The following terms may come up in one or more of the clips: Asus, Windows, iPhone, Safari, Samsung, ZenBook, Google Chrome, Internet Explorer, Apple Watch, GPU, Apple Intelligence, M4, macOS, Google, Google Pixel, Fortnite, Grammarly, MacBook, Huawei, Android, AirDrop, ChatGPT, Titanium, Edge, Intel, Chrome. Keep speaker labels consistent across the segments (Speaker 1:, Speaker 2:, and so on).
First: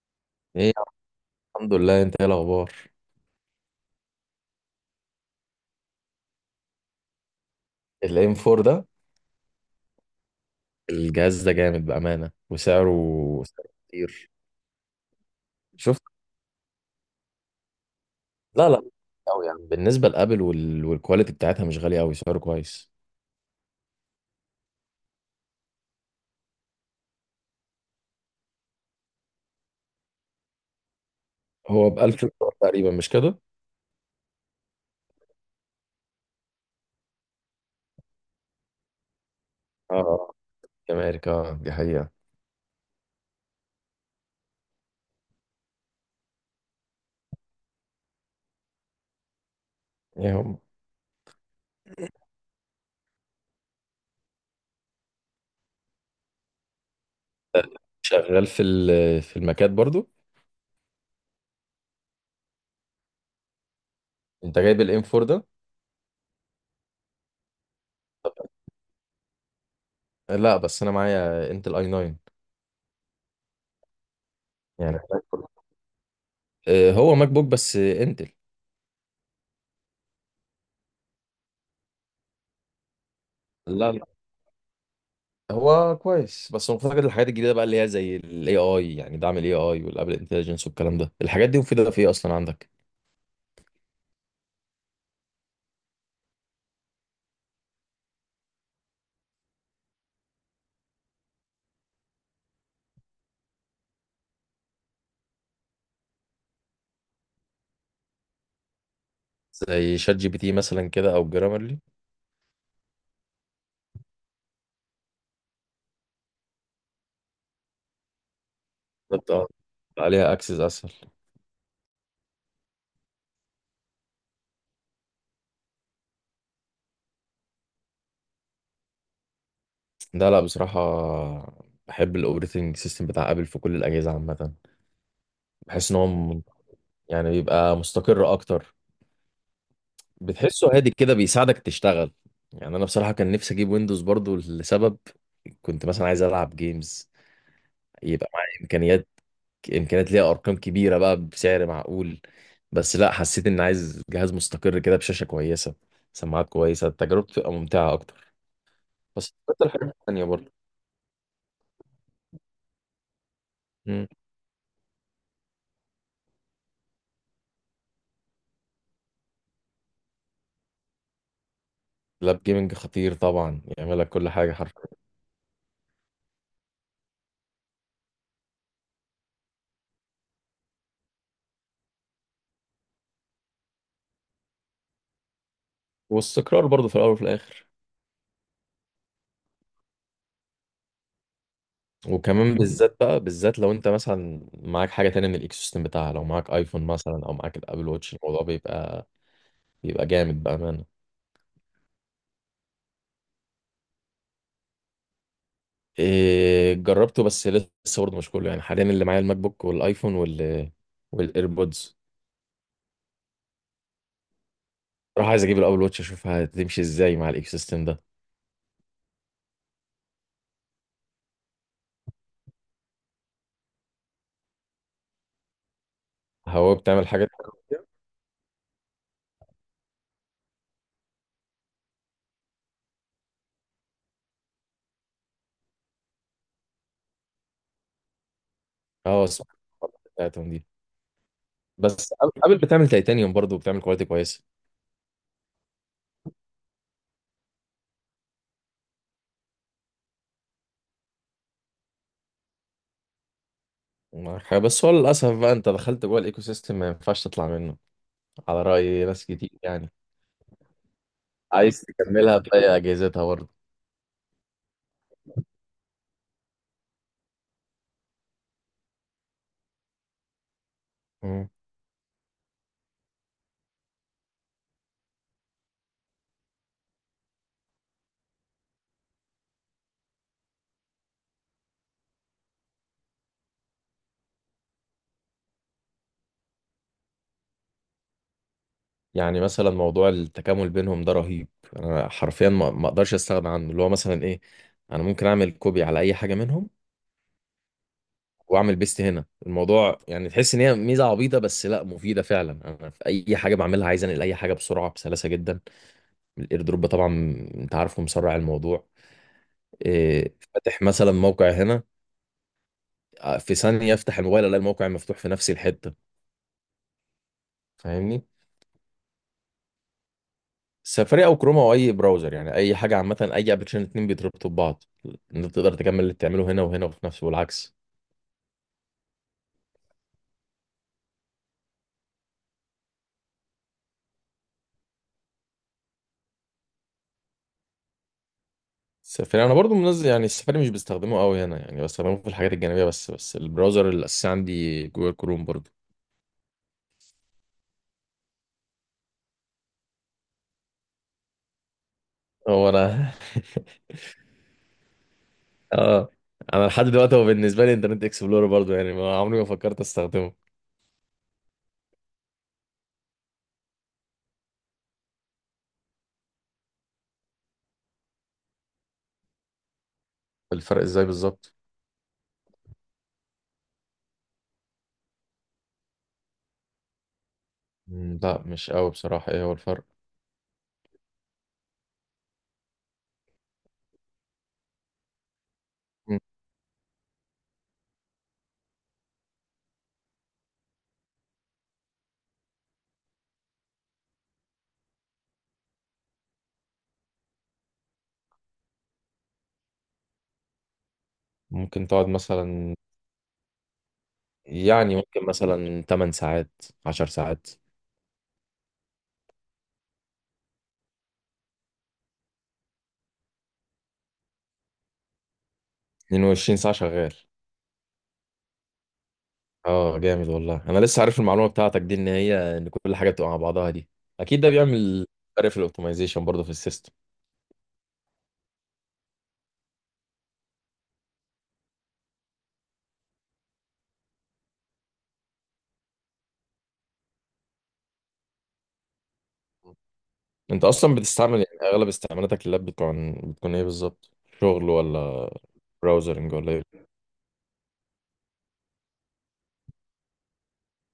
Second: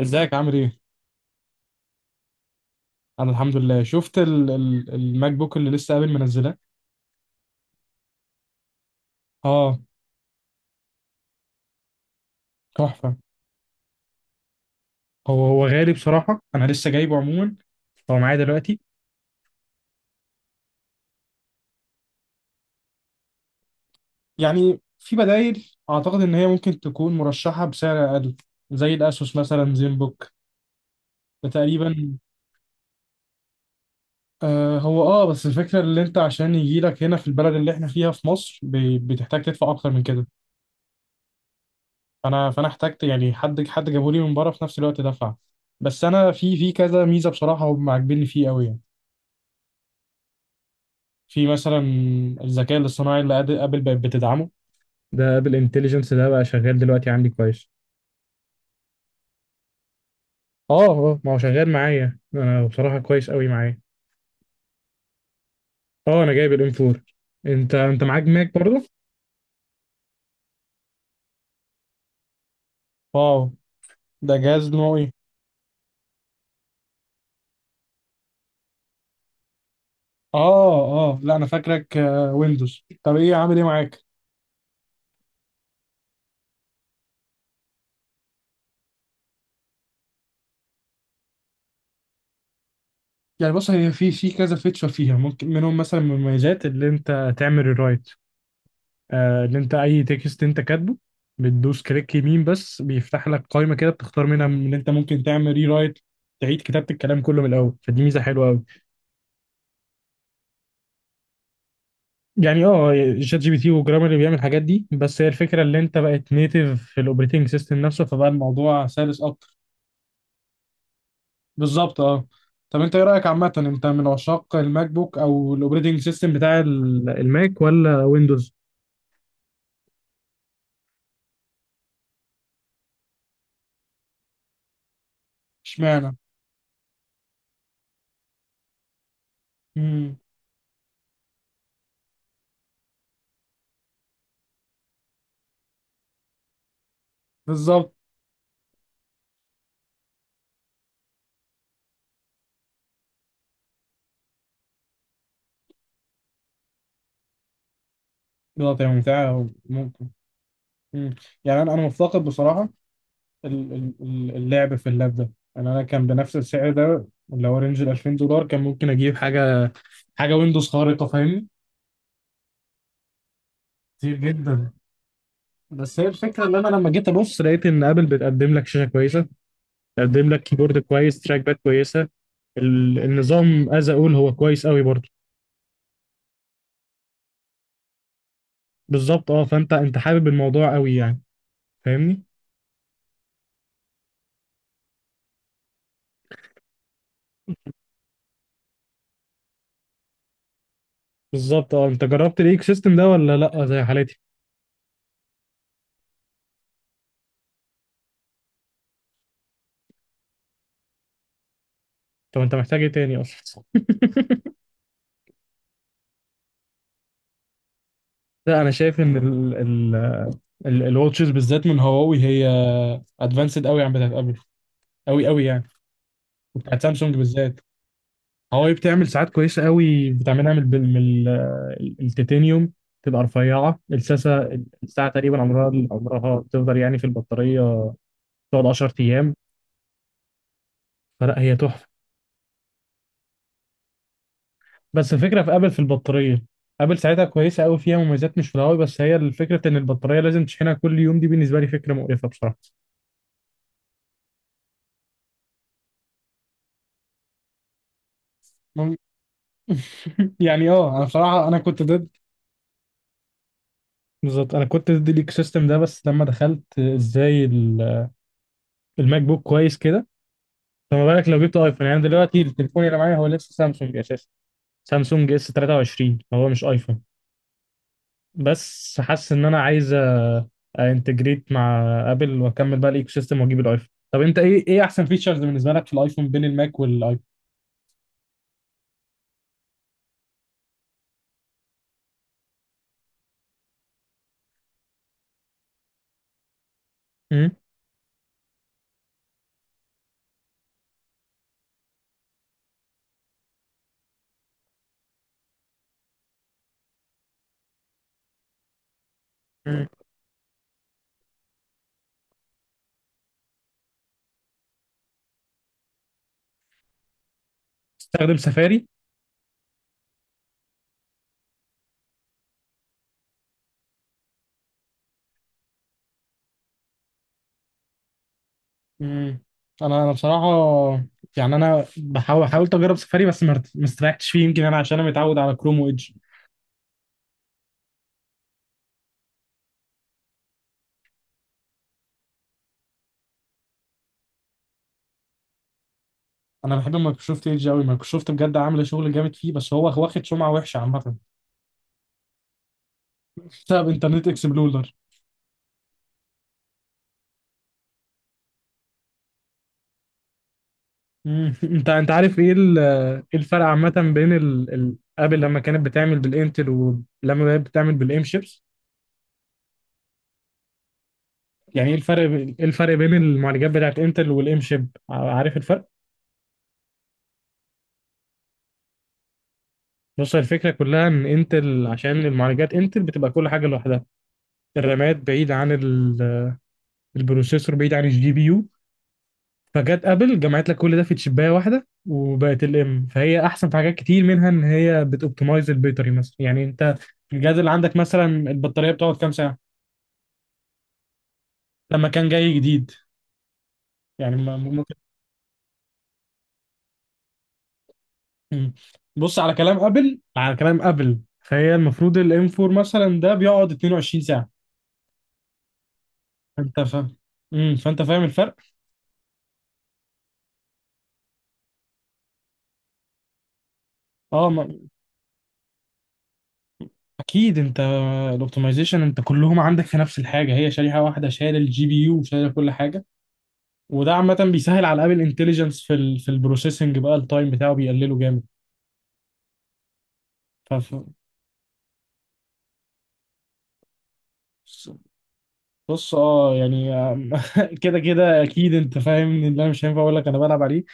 Speaker 1: ازيك عامل
Speaker 2: ايه.
Speaker 1: ايه؟
Speaker 2: الحمد لله، انت ايه الاخبار؟
Speaker 1: انا الحمد لله شفت ال الماك بوك اللي لسه قابل منزلاه.
Speaker 2: الام 4 ده
Speaker 1: اه،
Speaker 2: الجهاز ده جامد بامانه، وسعره
Speaker 1: تحفة.
Speaker 2: سعره كتير.
Speaker 1: هو غالي
Speaker 2: شفت.
Speaker 1: بصراحة، انا لسه جايبه عموما. هو معايا
Speaker 2: لا
Speaker 1: دلوقتي.
Speaker 2: لا قوي يعني بالنسبه لابل وال... والكواليتي بتاعتها مش غاليه قوي، سعره كويس.
Speaker 1: يعني في بدايل اعتقد ان هي ممكن تكون مرشحة بسعر اقل، زي الاسوس مثلا زين بوك، ده
Speaker 2: هو ب
Speaker 1: تقريبا.
Speaker 2: 1000 دولار تقريبا مش كده؟
Speaker 1: هو بس الفكرة اللي انت عشان يجي لك هنا في البلد اللي احنا فيها في مصر بتحتاج تدفع اكتر من كده.
Speaker 2: اه كاميريكا آه، دي حقيقه.
Speaker 1: فانا احتجت يعني حد جابولي من بره في نفس الوقت دفع. بس انا في كذا ميزة بصراحة هم عاجبيني فيه قوي.
Speaker 2: ايه هم؟
Speaker 1: في مثلا الذكاء الاصطناعي ابل بقت بتدعمه. ده ابل انتليجنس ده بقى شغال دلوقتي عندي كويس.
Speaker 2: شغال في ال... في المكات برضو؟
Speaker 1: اه، اه، ما هو شغال معايا انا بصراحة كويس قوي معايا.
Speaker 2: انت جايب الام 4 ده؟
Speaker 1: اه، انا جايب الام 4. انت معاك ماك برضه؟
Speaker 2: لا، بس انا معايا انتل اي 9.
Speaker 1: واو. ده جهاز نوعه
Speaker 2: يعني
Speaker 1: ايه؟
Speaker 2: آه، هو ماك بوك بس انتل.
Speaker 1: اه. اه، لا، انا فاكرك ويندوز، طب ايه عامل ايه
Speaker 2: لا
Speaker 1: معاك؟
Speaker 2: لا، هو كويس بس مفتقد الحاجات الجديده بقى اللي هي زي الاي اي، يعني دعم الاي اي والابل انتليجنس والكلام ده. الحاجات دي مفيده في ايه اصلا عندك؟
Speaker 1: يعني بص، هي في كذا فيتشر فيها، ممكن منهم مثلا من المميزات اللي انت تعمل الرايت، اللي انت اي تكست انت كاتبه، بتدوس كليك يمين، بس بيفتح لك قائمه كده بتختار منها من اللي انت ممكن تعمل ري رايت، تعيد كتابه الكلام كله من الاول، فدي ميزه حلوه قوي.
Speaker 2: زي شات جي بي تي مثلا كده او جرامرلي.
Speaker 1: يعني اه، شات جي بي تي وجرامر بيعمل الحاجات دي، بس هي الفكره اللي انت بقت نيتيف في الاوبريتنج سيستم نفسه، فبقى الموضوع سلس
Speaker 2: بتبقى
Speaker 1: اكتر.
Speaker 2: عليها اكسس اسهل.
Speaker 1: بالظبط، اه. طب انت ايه رايك عامه، انت من عشاق الماك بوك او الاوبريتنج سيستم بتاع الماك ولا ويندوز؟
Speaker 2: لا لا بصراحه، بحب الاوبريتنج سيستم بتاع ابل في كل الاجهزه عامه. بحس ان هو
Speaker 1: اشمعنى؟
Speaker 2: يعني بيبقى مستقر اكتر،
Speaker 1: امم.
Speaker 2: بتحسه هادي كده، بيساعدك تشتغل. يعني انا بصراحه كان نفسي اجيب ويندوز برضو لسبب، كنت مثلا عايز العب جيمز،
Speaker 1: بالظبط.
Speaker 2: يبقى معايا امكانيات، امكانيات ليها ارقام كبيره بقى بسعر معقول. بس لا، حسيت ان عايز جهاز مستقر كده، بشاشه كويسه، سماعات كويسه، تجربته تبقى ممتعه اكتر.
Speaker 1: بالظبط، هي
Speaker 2: بس
Speaker 1: ممتعه.
Speaker 2: اكتر حاجه تانية برضه.
Speaker 1: مم. يعني انا مفتقد بصراحه
Speaker 2: مم.
Speaker 1: اللعب في اللاب ده. انا كان بنفس السعر ده، اللي هو رينج ال $2000، كان ممكن اجيب حاجه ويندوز خارقه، فاهمني؟
Speaker 2: لاب جيمنج خطير طبعا، يعمل لك
Speaker 1: كتير
Speaker 2: كل حاجه
Speaker 1: جدا.
Speaker 2: حرفيا.
Speaker 1: بس هي الفكره ان انا لما جيت ابص لقيت ان ابل بتقدم لك شاشه كويسه، بتقدم لك كيبورد كويس، تراك باد كويسه، النظام از اقول هو كويس قوي برضه.
Speaker 2: واستقرار برضه في الاول وفي الاخر.
Speaker 1: بالظبط اه، فانت حابب الموضوع قوي يعني، فاهمني؟
Speaker 2: وكمان بالذات بقى، بالذات لو انت مثلا معاك حاجه تانية من الايكو سيستم بتاعها، لو معاك ايفون مثلا او معاك الابل واتش، الموضوع بيبقى جامد بامانه.
Speaker 1: بالظبط اه، انت جربت الايك سيستم ده ولا لا زي حالتي؟
Speaker 2: إيه، جربته بس لسه برضه مش كله، يعني حاليا اللي معايا الماك بوك والايفون وال والايربودز.
Speaker 1: طب انت محتاج ايه تاني اصلا؟
Speaker 2: راح عايز اجيب الابل واتش اشوفها هتمشي ازاي مع الايكو سيستم ده.
Speaker 1: لا، انا شايف ان ال الواتشز بالذات من هواوي هي ادفانسد قوي عن بتاعت ابل، قوي قوي يعني.
Speaker 2: هواوي
Speaker 1: وبتاعت
Speaker 2: بتعمل
Speaker 1: سامسونج
Speaker 2: حاجات.
Speaker 1: بالذات. هواوي بتعمل ساعات كويسه قوي، بتعملها التيتانيوم، تبقى رفيعه، الساعه تقريبا عمرها، بتفضل يعني في البطاريه، تقعد 10
Speaker 2: اه
Speaker 1: ايام،
Speaker 2: اسمع، بتاعتهم دي
Speaker 1: فلا هي تحفه.
Speaker 2: بس. ابل بتعمل تيتانيوم برضه وبتعمل كواليتي كويسه.
Speaker 1: بس الفكره في ابل في البطاريه، ابل ساعتها كويسه قوي، فيها مميزات مش في الهواوي، بس هي الفكره ان البطاريه لازم تشحنها كل يوم، دي بالنسبه لي فكره مقرفه بصراحه.
Speaker 2: معاك حاجة. بس هو للاسف بقى، انت دخلت جوه الايكو سيستم، ما ينفعش تطلع منه، على
Speaker 1: مم.
Speaker 2: راي ناس كتير يعني.
Speaker 1: يعني انا بصراحه انا
Speaker 2: عايز
Speaker 1: كنت ضد.
Speaker 2: تكملها باقي اجهزتها برضه.
Speaker 1: بالظبط، انا كنت ضد الايكو سيستم ده، بس لما دخلت ازاي الماك بوك، كويس كده. فما بالك لو
Speaker 2: مم.
Speaker 1: جبت ايفون؟ يعني دلوقتي التليفون اللي معايا هو لسه سامسونج اساسا. سامسونج اس 23، هو مش ايفون، بس حاسس ان انا عايز انتجريت مع ابل، واكمل بقى الايكو سيستم واجيب الايفون. طب انت ايه احسن فيتشرز بالنسبه لك في الايفون، بين الماك والايفون؟
Speaker 2: يعني مثلا موضوع التكامل بينهم ده رهيب، انا حرفيا ما اقدرش استغنى عنه. اللي هو مثلا ايه، انا ممكن اعمل كوبي على اي حاجه منهم،
Speaker 1: امم.
Speaker 2: واعمل بيست هنا. الموضوع يعني تحس ان هي ميزه عبيطه بس لا مفيده فعلا. انا في اي حاجه بعملها عايز انقل اي حاجه بسرعه بسلاسه جدا. الاير دروب طبعا، انت عارفه مسرع الموضوع.
Speaker 1: أمم.
Speaker 2: إيه، فاتح مثلا موقع هنا، آه، في ثانيه افتح الموبايل الاقي الموقع مفتوح في نفس الحته. فاهمني.
Speaker 1: تستخدم سفاري؟
Speaker 2: سفاري او كروما او اي براوزر، يعني اي حاجه عامه. اي ابلكيشن اتنين بيتربطوا ببعض، انت تقدر تكمل اللي بتعمله هنا وهنا وفي نفسه والعكس.
Speaker 1: امم. انا بصراحه يعني انا بحاول، حاولت اجرب سفاري بس ما استريحتش فيه، يمكن انا عشان انا متعود على كروم وايدج.
Speaker 2: السفاري انا برضو منزل، يعني السفاري مش بستخدمه قوي هنا، يعني بستخدمه في الحاجات الجانبيه بس، البراوزر الاساسي عندي جوجل كروم برضو.
Speaker 1: انا بحب مايكروسوفت ايدج قوي، مايكروسوفت بجد عامله شغل جامد فيه، بس هو واخد سمعه وحشه عامه
Speaker 2: هو انا.
Speaker 1: بسبب انترنت اكسبلورر.
Speaker 2: اه، انا لحد دلوقتي هو بالنسبه لي انترنت اكسبلورر برضو، يعني ما عمري ما فكرت استخدمه.
Speaker 1: مم. انت عارف ايه ايه الفرق عامة بين ابل لما كانت بتعمل بالانتل ولما بقت بتعمل بالام شيبس؟
Speaker 2: الفرق ازاي بالظبط؟
Speaker 1: يعني ايه الفرق ايه الفرق بين المعالجات بتاعت انتل والام شيب؟ عارف الفرق؟
Speaker 2: مم، لا مش قوي بصراحه، ايه هو الفرق؟
Speaker 1: بص، الفكرة كلها ان انتل، عشان المعالجات انتل بتبقى كل حاجة لوحدها، الرامات بعيد عن
Speaker 2: مم.
Speaker 1: البروسيسور، بعيد عن الجي بي يو، فجت ابل جمعت لك كل ده في تشبايه واحده وبقت الام، فهي احسن في حاجات كتير، منها ان هي بتوبتمايز البيطري مثلا. يعني انت الجهاز اللي عندك مثلا، البطاريه بتقعد كام ساعه
Speaker 2: ممكن تقعد
Speaker 1: لما كان جاي
Speaker 2: مثلا،
Speaker 1: جديد؟ يعني ممكن.
Speaker 2: يعني ممكن مثلا 8 ساعات 10 ساعات.
Speaker 1: مم. بص، على كلام ابل، فهي المفروض الام 4 مثلا ده بيقعد 22 ساعه،
Speaker 2: 22 ساعه
Speaker 1: انت
Speaker 2: شغال؟
Speaker 1: فاهم؟ فانت فاهم الفرق.
Speaker 2: اه جامد والله، انا لسه عارف المعلومه بتاعتك دي، ان هي ان كل حاجه بتبقى مع بعضها دي اكيد
Speaker 1: اه،
Speaker 2: ده
Speaker 1: ما...
Speaker 2: بيعمل فرق في الاوبتمايزيشن برضه في السيستم.
Speaker 1: اكيد انت، الاوبتمايزيشن انت كلهم عندك في نفس الحاجه، هي شريحه واحده شايله الجي بي يو وشايله كل حاجه، وده عامة بيسهل على ابل انتليجنس، في ال في البروسيسنج بقى التايم بتاعه بيقلله جامد.
Speaker 2: انت
Speaker 1: ف
Speaker 2: اصلا
Speaker 1: ف-
Speaker 2: بتستعمل يعني اغلب استعمالاتك اللاب بتكون ايه بالظبط؟ شغل، ولا
Speaker 1: بص،
Speaker 2: براوزرنج، ولا ايه؟
Speaker 1: يعني كده كده اكيد انت فاهم ان انا مش هينفع اقول لك انا بلعب عليه.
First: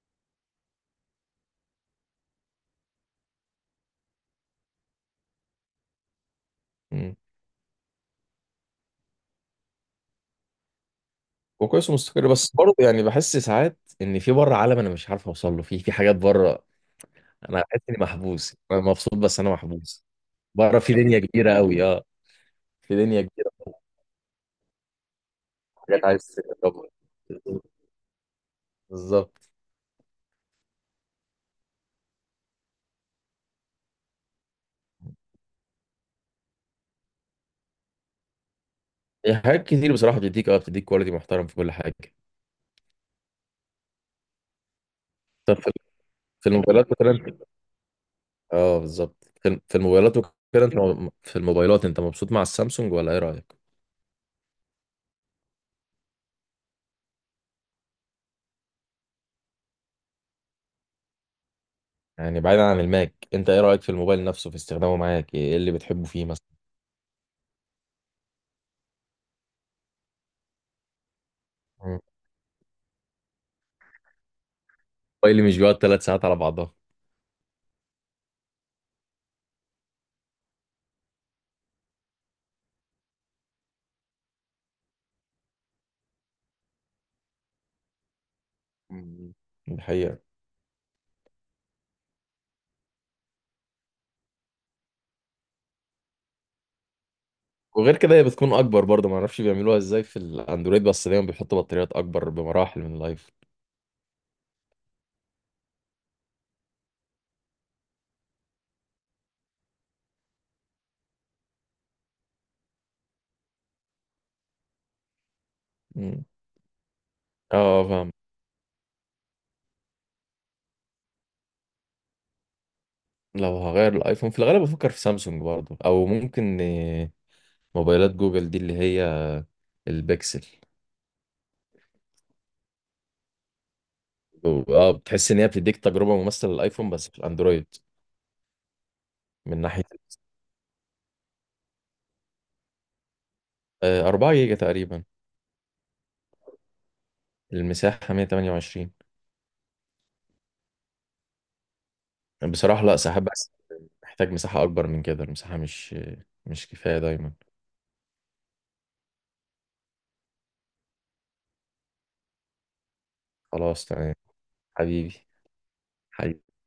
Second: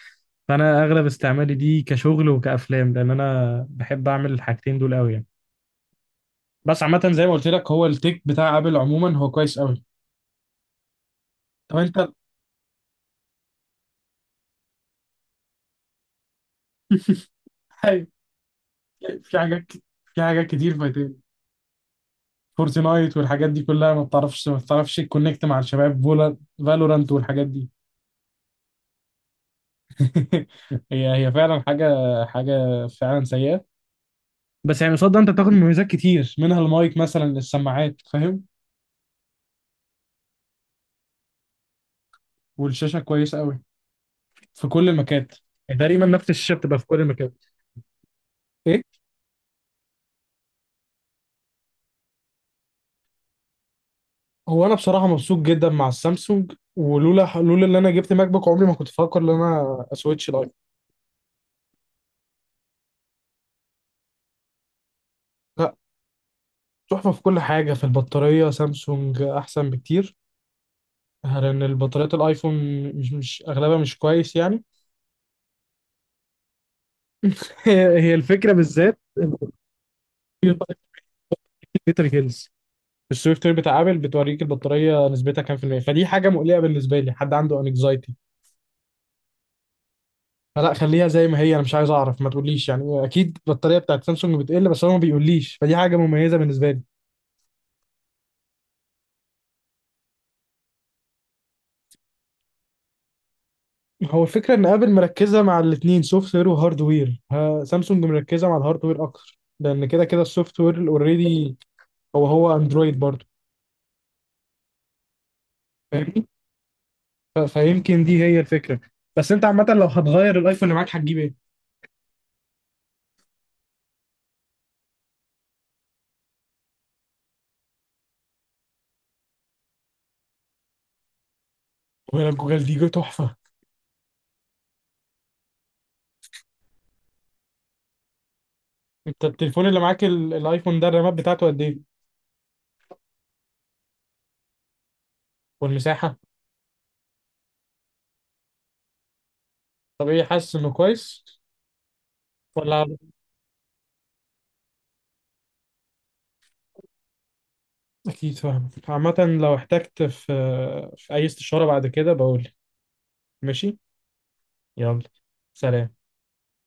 Speaker 1: فانا اغلب استعمالي دي كشغل وكافلام، لان انا بحب اعمل الحاجتين دول قوي يعني. بس عامة
Speaker 2: مم.
Speaker 1: زي ما قلت لك، هو التيك بتاع ابل عموما هو كويس قوي. طب
Speaker 2: وكويس
Speaker 1: انت.
Speaker 2: ومستقر، بس برضه يعني بحس ساعات ان في بره عالم انا مش عارف اوصل له، في حاجات بره. انا بحس اني
Speaker 1: حي-
Speaker 2: محبوس، انا مبسوط
Speaker 1: في
Speaker 2: بس انا
Speaker 1: حاجات،
Speaker 2: محبوس.
Speaker 1: في حاجات كتير
Speaker 2: بره في دنيا
Speaker 1: فايتين.
Speaker 2: كبيره قوي، اه. في
Speaker 1: فورتنايت
Speaker 2: دنيا
Speaker 1: والحاجات
Speaker 2: كبيره،
Speaker 1: دي كلها، ما بتعرفش تكونكت مع الشباب.
Speaker 2: حاجات عايز تجربها.
Speaker 1: فالورانت والحاجات دي.
Speaker 2: بالظبط.
Speaker 1: هي فعلا حاجة فعلا سيئة. بس يعني قصاد ده انت بتاخد مميزات كتير، منها المايك مثلا للسماعات، فاهم؟
Speaker 2: هي حاجات كتير بصراحة، بتديك اه بتديك كواليتي محترم في كل حاجة.
Speaker 1: والشاشة كويسة قوي في كل المكات،
Speaker 2: طب في،
Speaker 1: تقريبا نفس
Speaker 2: في
Speaker 1: الشاشة بتبقى في
Speaker 2: الموبايلات
Speaker 1: كل المكان.
Speaker 2: مثلا؟ اه
Speaker 1: ايه.
Speaker 2: بالظبط، في في الموبايلات وكده. انت في الموبايلات انت مبسوط مع السامسونج ولا ايه رأيك؟
Speaker 1: هو انا بصراحة مبسوط جدا مع السامسونج، ولولا ان انا جبت ماك بوك عمري ما كنت افكر ان انا اسويتش لايف.
Speaker 2: يعني بعيدا عن الماك، انت ايه رأيك في الموبايل نفسه، في استخدامه معاك، ايه اللي
Speaker 1: لا،
Speaker 2: بتحبه فيه مثلا؟
Speaker 1: تحفة في كل حاجة. في البطارية سامسونج احسن بكتير، لان
Speaker 2: مم.
Speaker 1: البطاريات الايفون مش اغلبها مش كويس يعني.
Speaker 2: موبايل مش بيقعد 3 ساعات على بعضها.
Speaker 1: هي الفكرة، بالذات البطارية بتاعت بيتر هيلز، السوفت وير بتاع ابل بتوريك البطاريه نسبتها كام في الميه، فدي حاجه مقلقه بالنسبه لي، حد عنده انكزايتي.
Speaker 2: مم. دي حقيقة.
Speaker 1: فلا، خليها زي ما هي، انا مش عايز اعرف، ما تقوليش يعني. اكيد البطاريه بتاعت سامسونج بتقل، بس هو ما بيقوليش، فدي حاجه مميزه بالنسبه لي.
Speaker 2: وغير كده هي بتكون اكبر برضه، ما اعرفش بيعملوها ازاي في الاندرويد، بس دايما بيحطوا بطاريات اكبر بمراحل من الايفون.
Speaker 1: هو الفكره ان ابل مركزه مع الاثنين، سوفت وير وهاردوير، سامسونج مركزه مع الهاردوير اكتر، لان كده كده السوفت وير اوريدي هو اندرويد برضه،
Speaker 2: مم.
Speaker 1: فاهمني؟
Speaker 2: اه
Speaker 1: فيمكن
Speaker 2: فاهم.
Speaker 1: دي هي الفكره. بس انت عامه لو هتغير الايفون اللي معاك هتجيب ايه؟
Speaker 2: لو هغير الايفون في الغالب بفكر في سامسونج برضه، او ممكن موبايلات جوجل دي اللي هي البيكسل.
Speaker 1: ولا جوجل دي جو تحفه.
Speaker 2: اه، بتحس ان هي بتديك تجربه ممثله للايفون بس في الاندرويد.
Speaker 1: انت
Speaker 2: من
Speaker 1: التليفون اللي
Speaker 2: ناحيه،
Speaker 1: معاك الايفون ده الرامات بتاعته قد ايه؟
Speaker 2: آه، 4 جيجا تقريبا.
Speaker 1: والمساحة؟
Speaker 2: المساحه 128.
Speaker 1: طب ايه، حاسس انه كويس
Speaker 2: بصراحه
Speaker 1: ولا؟
Speaker 2: لا، ساعات بس محتاج مساحه اكبر من كده، المساحه مش كفايه دايما.
Speaker 1: اكيد، فاهم عامة. لو احتجت في اي استشارة بعد كده بقول. ماشي.
Speaker 2: خلاص تمام.
Speaker 1: يلا.
Speaker 2: حبيبي.
Speaker 1: سلام.
Speaker 2: حبيبي.